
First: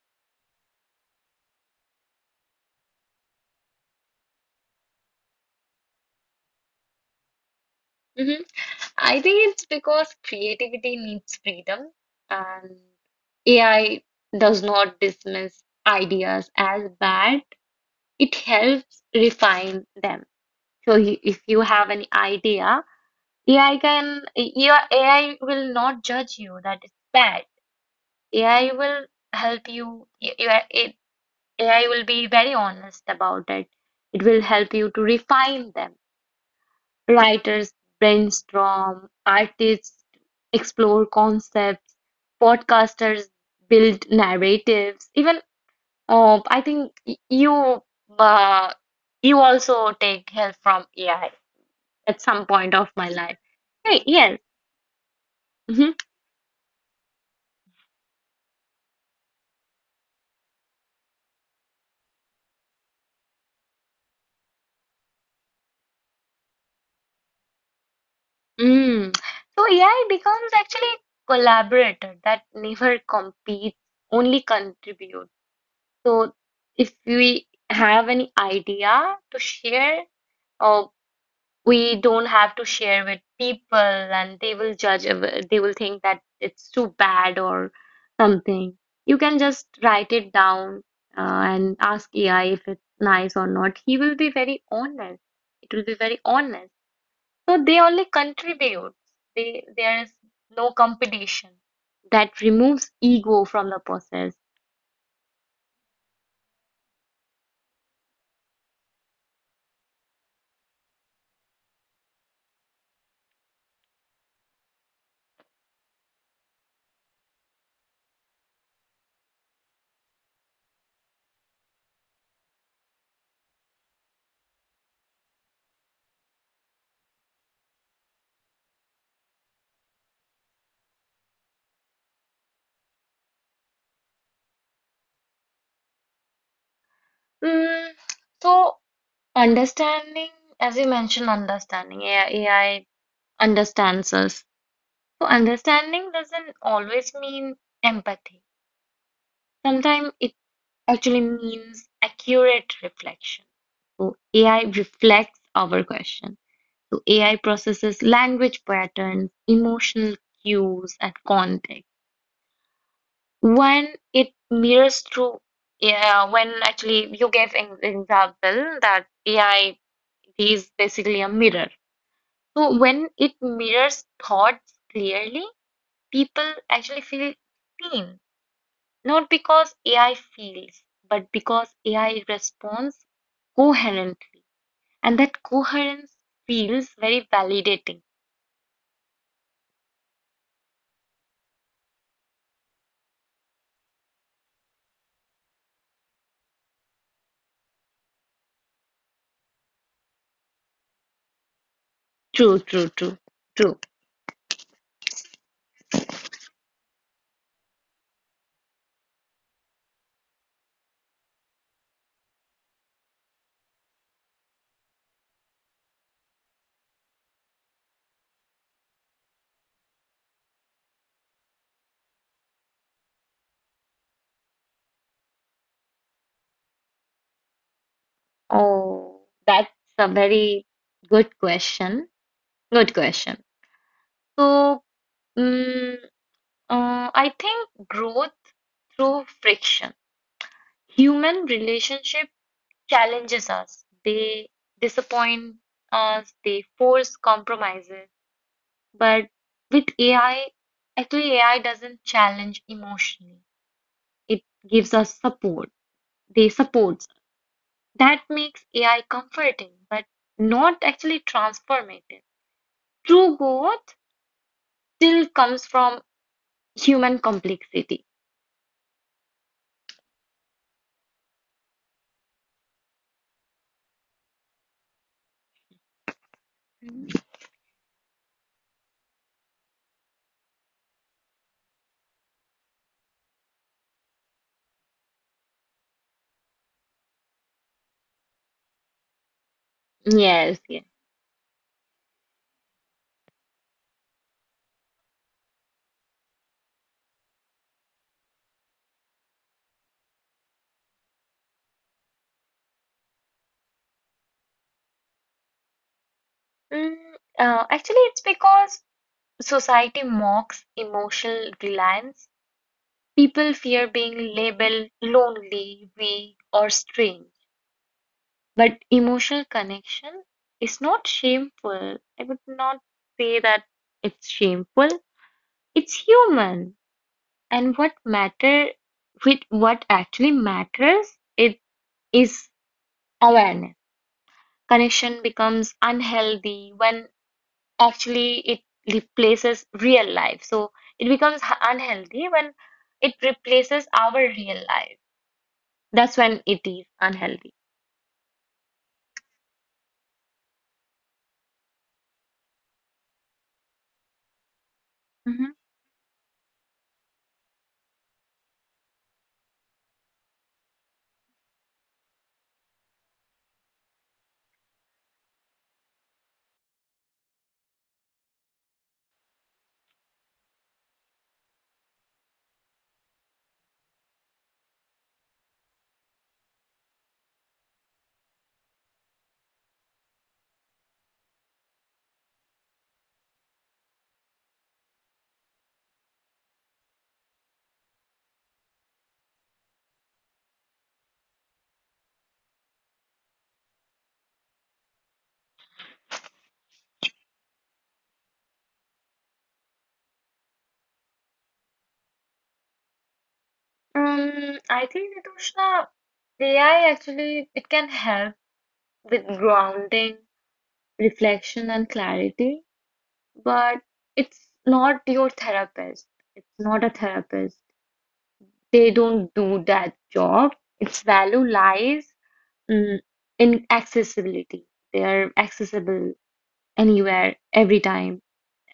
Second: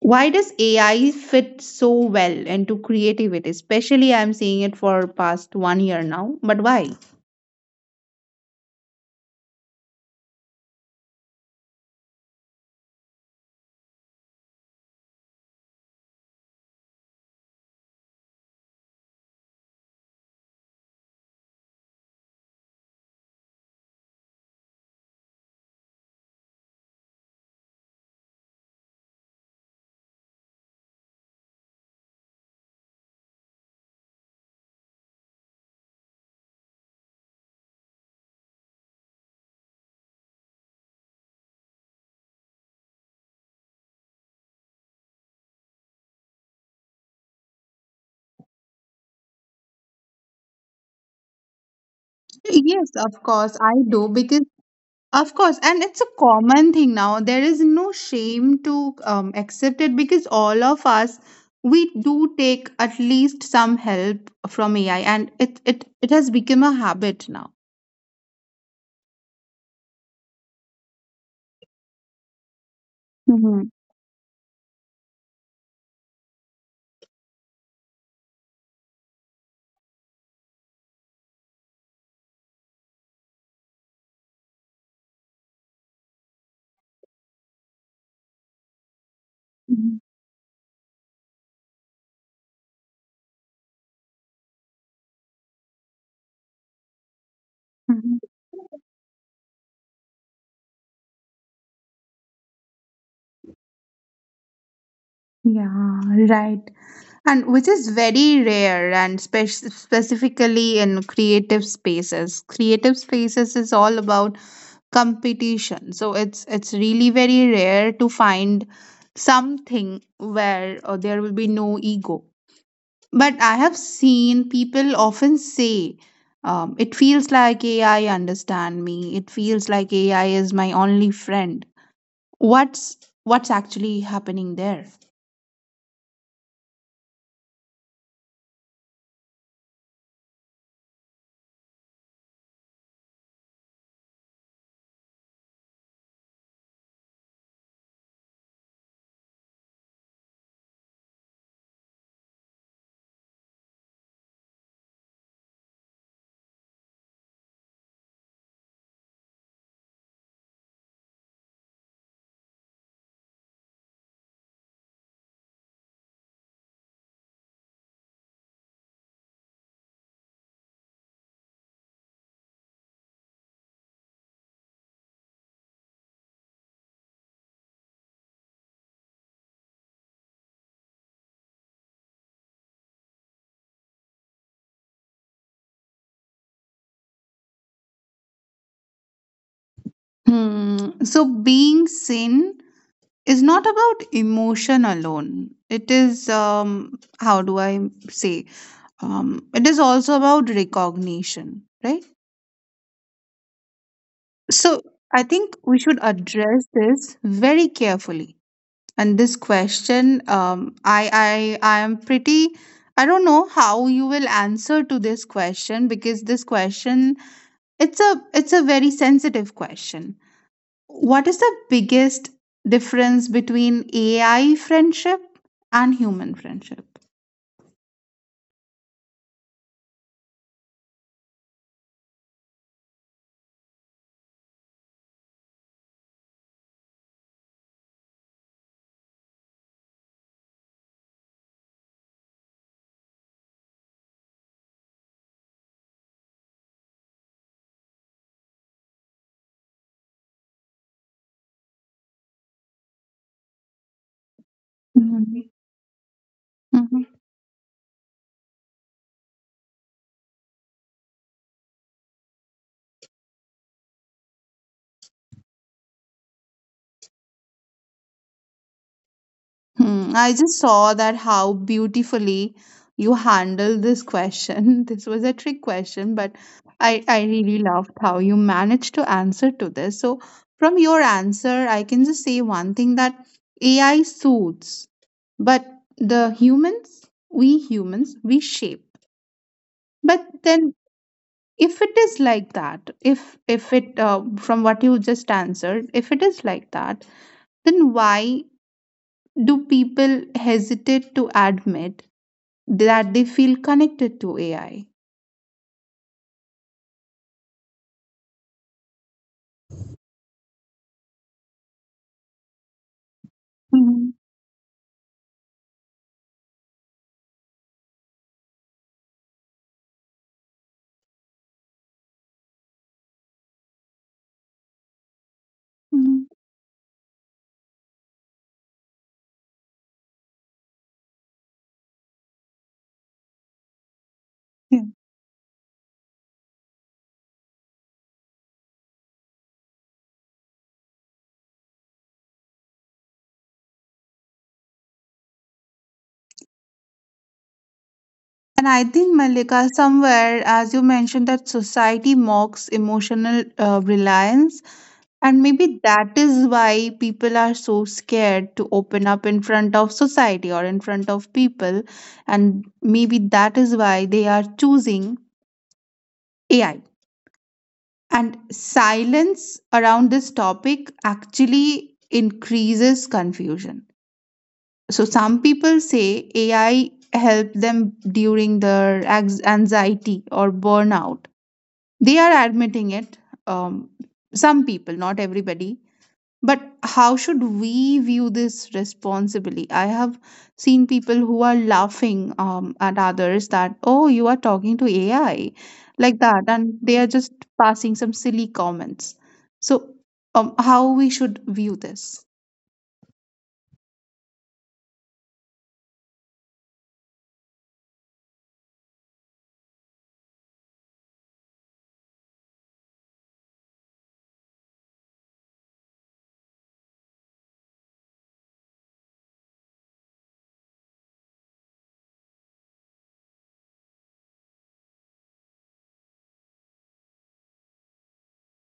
S1: Why does ai fit so well into creativity? Especially I'm seeing it for past 1 year now, but why?
S2: Mhm. I think it's because creativity needs freedom, and AI does not dismiss ideas as bad. It helps refine them. If you have an idea, your AI will not judge you that it's bad. AI will help you, y- your- AI will be very honest about it. It will help you to refine them. Writers brainstorm, artists explore concepts, podcasters build narratives. Even I think uh, you also take help from AI at some point
S1: Yes,
S2: of my
S1: of
S2: life.
S1: course I do,
S2: Hey, yes.
S1: because... Of course, and
S2: hmm
S1: it's a common thing now. There is no shame to accept it, because all of us, we do take at least some help from AI, and it has become a habit now.
S2: Mm. So AI becomes actually a collaborator that never
S1: Hmm.
S2: competes, only contributes. So if we have any idea to share, uh, we don't have to share with people and they will judge, they will think that it's too bad or something. You can just write it down, and ask AI if it's nice or not. He will be very honest. So they only contribute. They there is no competition. That removes ego from the process.
S1: Yeah, right. And which is very rare, and specifically in creative spaces. Creative spaces is all about competition, so it's really very rare to find something where there will be no ego. But I have seen people often say, it feels like ai understand me, it feels like ai is my only friend. what's what's actually happening there?
S2: mm, so understanding, as you mentioned, AI understands us. So understanding doesn't always mean empathy. Sometimes it actually means accurate reflection. So AI reflects our question. So AI processes language patterns, emotional cues, and context. When it mirrors through, Yeah, when actually you gave an example that AI is basically a mirror. So when it mirrors thoughts clearly, people actually feel seen. Not because AI feels, but because AI responds coherently. And that coherence feels very validating.
S1: Hmm. So being seen is not about emotion alone. It is, how do I say, it is also about recognition, right?
S2: True, true, true, true.
S1: So I think we should address this very carefully. And this question, I am pretty... I don't know how you will answer to this question, because this question, it's a very sensitive question. What is the biggest difference between AI friendship and human friendship?
S2: Oh, that's a very good question. Good question. So, mm, uh, I think growth through friction. Human relationship challenges us. They disappoint us. They force compromises. But with AI, actually AI doesn't challenge emotionally. It gives us
S1: Mhm.
S2: support. They support. That makes AI comforting, but not actually transformative. True growth still comes from human complexity.
S1: Hmm, I just saw that how beautifully you handled this question. <laughs> This was a trick question, but I
S2: Mm.
S1: really loved how you managed to answer to this. So, from your answer, I can just say one thing, that AI suits, but the humans, we shape. But
S2: Yes,
S1: then,
S2: yes.
S1: if it is like that, if it from what you just answered, if it is like that, then why do people hesitate to admit that they feel connected to AI?
S2: Mm, Actually, it's because society mocks emotional reliance. People fear
S1: Hmm.
S2: being labeled lonely, weak, or strange. But emotional connection is not shameful. I would not say that it's shameful. It's
S1: Hmm.
S2: human. And what actually matters it is awareness.
S1: Yeah.
S2: Connection becomes unhealthy when actually it replaces real life. So it becomes unhealthy when it replaces our real life. That's when it is unhealthy.
S1: And I think, Malika, somewhere, as you mentioned, that society mocks emotional reliance. And maybe that is why people are so scared to open up in front of society or in front of people. And maybe that is why they are choosing AI. And silence around this topic actually increases confusion. So some people say ai help them during their anxiety or burnout, they are admitting it. um, some people, not everybody, but how should we view this responsibly? I have seen people who are laughing at others, that oh, you are talking to ai like that, and they are just passing some silly comments. So how we should view this?
S2: I think Ritushna, AI actually it can help with grounding, reflection, and clarity, but it's not your therapist. It's not a therapist. They don't do that job. Its value lies mm, in accessibility. They are accessible anywhere, every time.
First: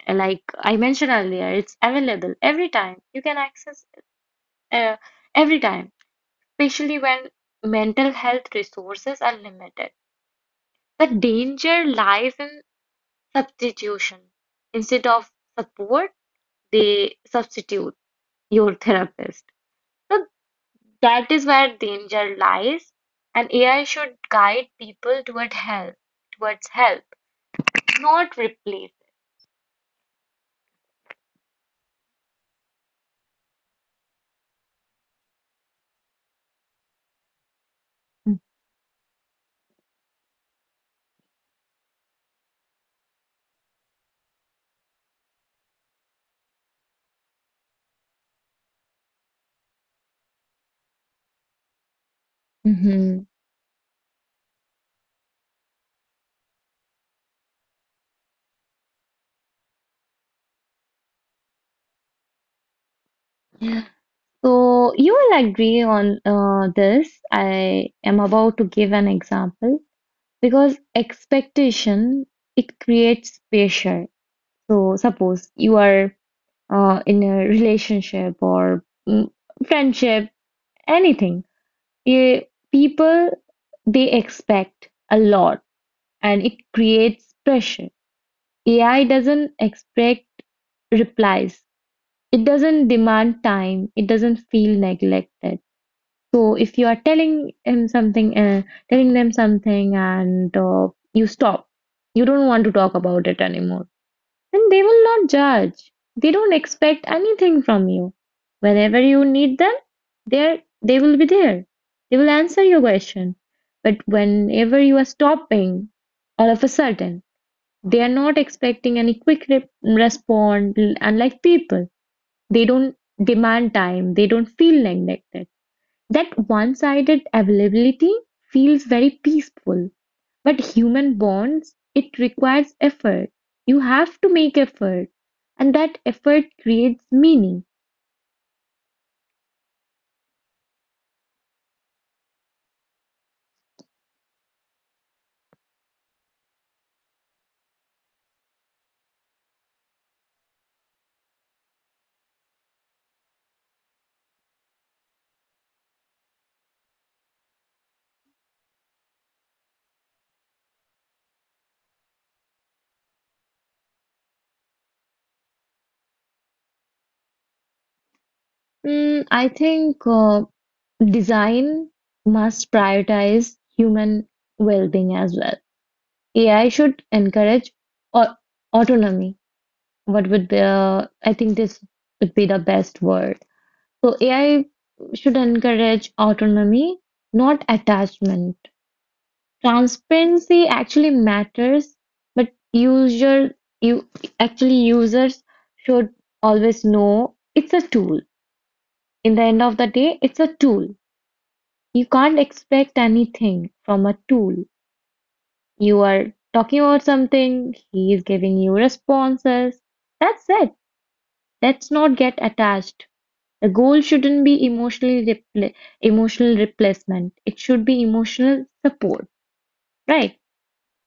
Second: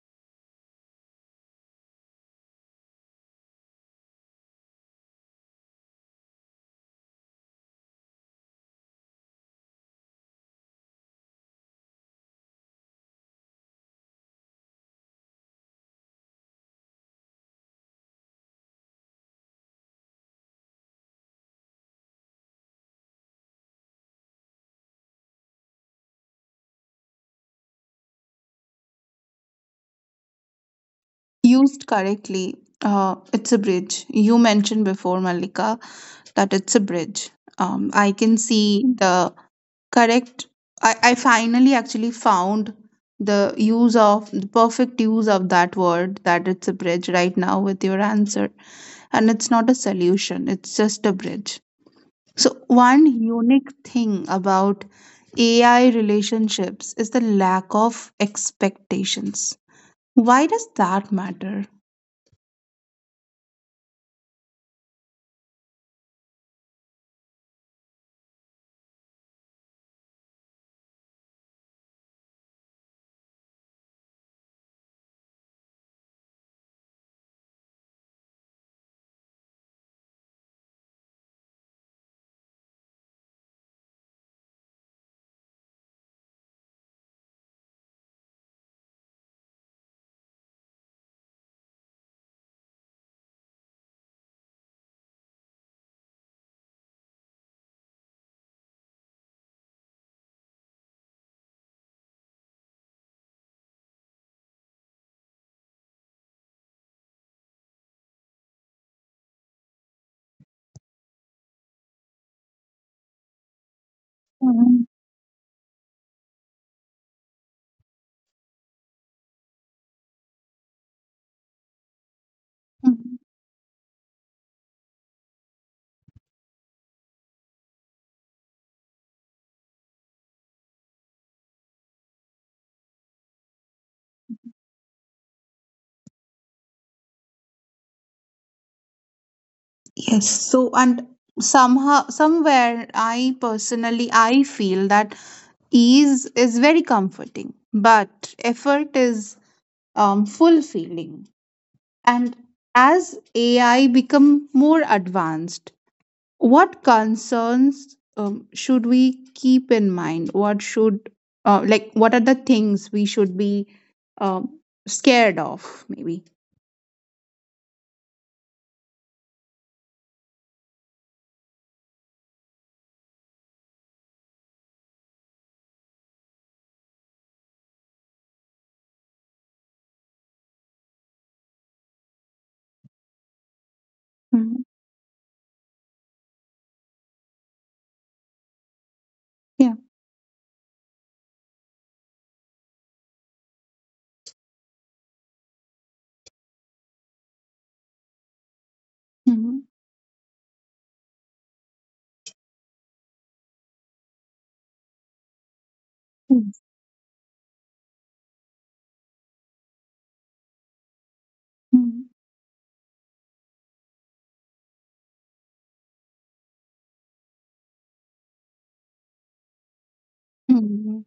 S2: Like I mentioned earlier, it's available every time. You can access uh, every time, especially when mental health resources are limited. The danger lies in substitution. Instead of support, they substitute your therapist. So that is where danger lies, and AI should guide people toward help, towards help, not replace.
S1: Used correctly, it's a bridge. You mentioned before, Malika, that it's a bridge. I can see the correct... I finally actually found the use of the perfect use of that word, that it's a bridge right now with your answer. And it's not a solution, it's just a bridge. So, one
S2: Mhm.
S1: unique thing about AI relationships is the lack of expectations. Why does that matter?
S2: So you will agree on this. I am about to give an example. Because expectation, it creates pressure. So suppose you are in a relationship or mm, friendship, anything. Eh, people, they expect a lot and it creates pressure. AI doesn't expect replies. It doesn't demand time. It doesn't feel neglected. So if you are telling him something, and you stop, you don't want to talk about it anymore, then they will not judge. They don't expect anything from you. Whenever you need them, there they will be there. They will answer your question. But whenever you are stopping, all of a sudden, they are not expecting any quick response. Unlike people, they don't
S1: Mhm.
S2: demand time. They don't feel neglected. That one-sided availability feels very peaceful, but human bonds, it requires effort. You have to make effort, and that effort creates meaning.
S1: Yes, so, and somehow somewhere, I personally I feel that ease is very comforting, but effort is fulfilling. And as AI become more advanced, what concerns should we keep in mind? What should, like, what are the things we should be um, scared of, maybe?
S2: I think design must prioritize human well-being as well. AI should encourage au- autonomy. What would be, I think this would be the best word. So
S1: Mhm.
S2: AI should encourage autonomy, not attachment.
S1: Yeah.
S2: Transparency actually matters, but user you actually users should always know it's a tool. In the
S1: Mhm.
S2: end of the day, it's a tool. You can't expect anything from a tool. You are
S1: Mm.
S2: talking about something, he is giving you responses. That's it. Let's
S1: Mm.
S2: not get attached. The goal shouldn't be emotional replacement. It should be emotional support, right?
S1: Mm.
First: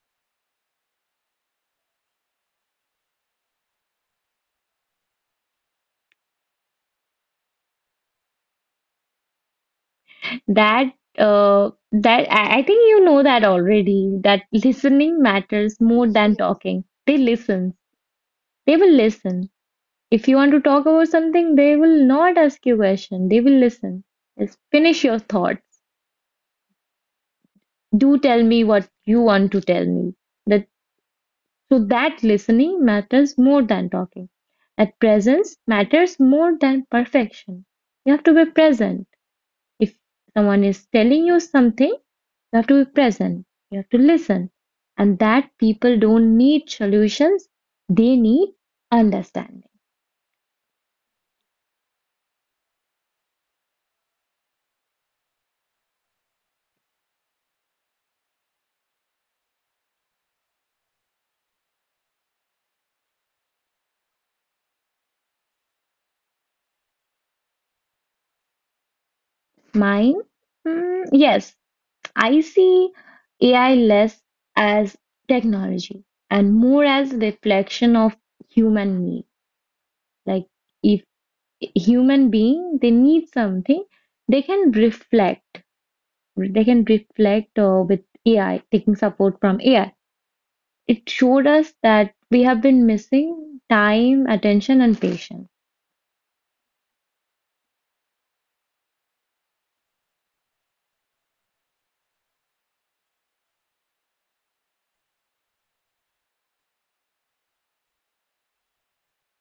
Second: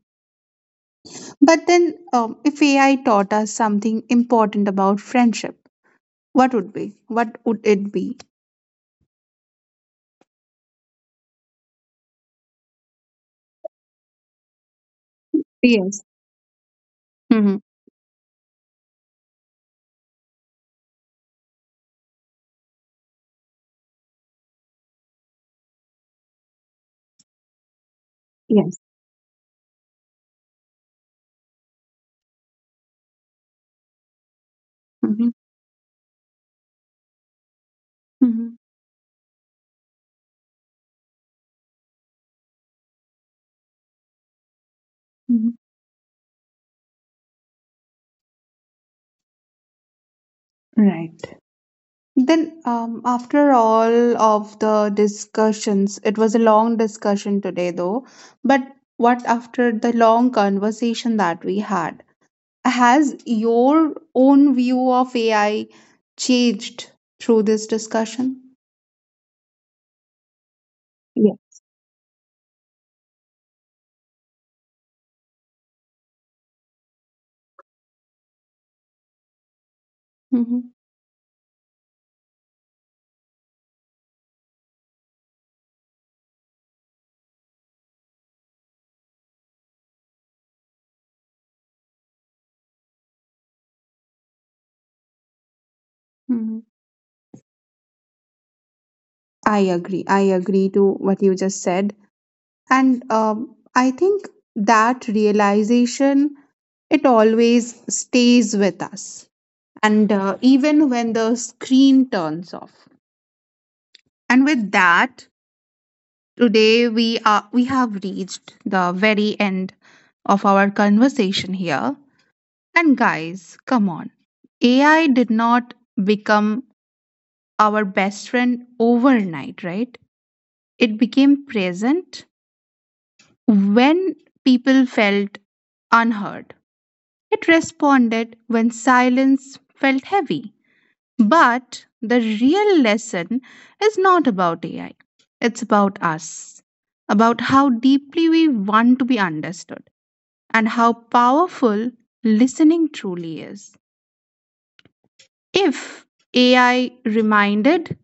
S1: But then, if AI taught us something important about friendship, what would be? What would it be?
S2: That I think you know that already. That listening matters
S1: Yes.
S2: more than talking. They
S1: Mm-hmm.
S2: listen. They will listen. If you want to talk about something, they will not ask you question. They will listen. Just finish your thoughts. Do tell me
S1: Yes.
S2: what you want to tell me. The So that listening matters more than talking, that
S1: Mm-hmm.
S2: presence matters more than perfection. You have to be
S1: Mm-hmm.
S2: present. If someone is telling you something, you have to be present. You have to listen. And that people don't need solutions, they need understanding.
S1: Right. Then, after all of the discussions, it was a long discussion today, though. But what after the long conversation that we had? Has your own view of AI changed through this discussion?
S2: Mine,
S1: Yeah.
S2: yes, I see AI less as technology and more as reflection of human need. Like
S1: Mm-hmm.
S2: if human being they need something they can reflect with AI, taking support from AI, it showed us that we have been missing time, attention and patience.
S1: Hmm. I agree. I agree to what you just said. And I think that realization, it always stays with us, and even when the screen turns off. And with that, today we have reached the very end of our conversation here. And guys, come on. AI did not become our best friend overnight, right? It became present when people felt unheard. It responded when silence felt heavy. But the real lesson is not about AI, it's about us, about how deeply we want to be understood and how powerful listening truly is. If AI reminded,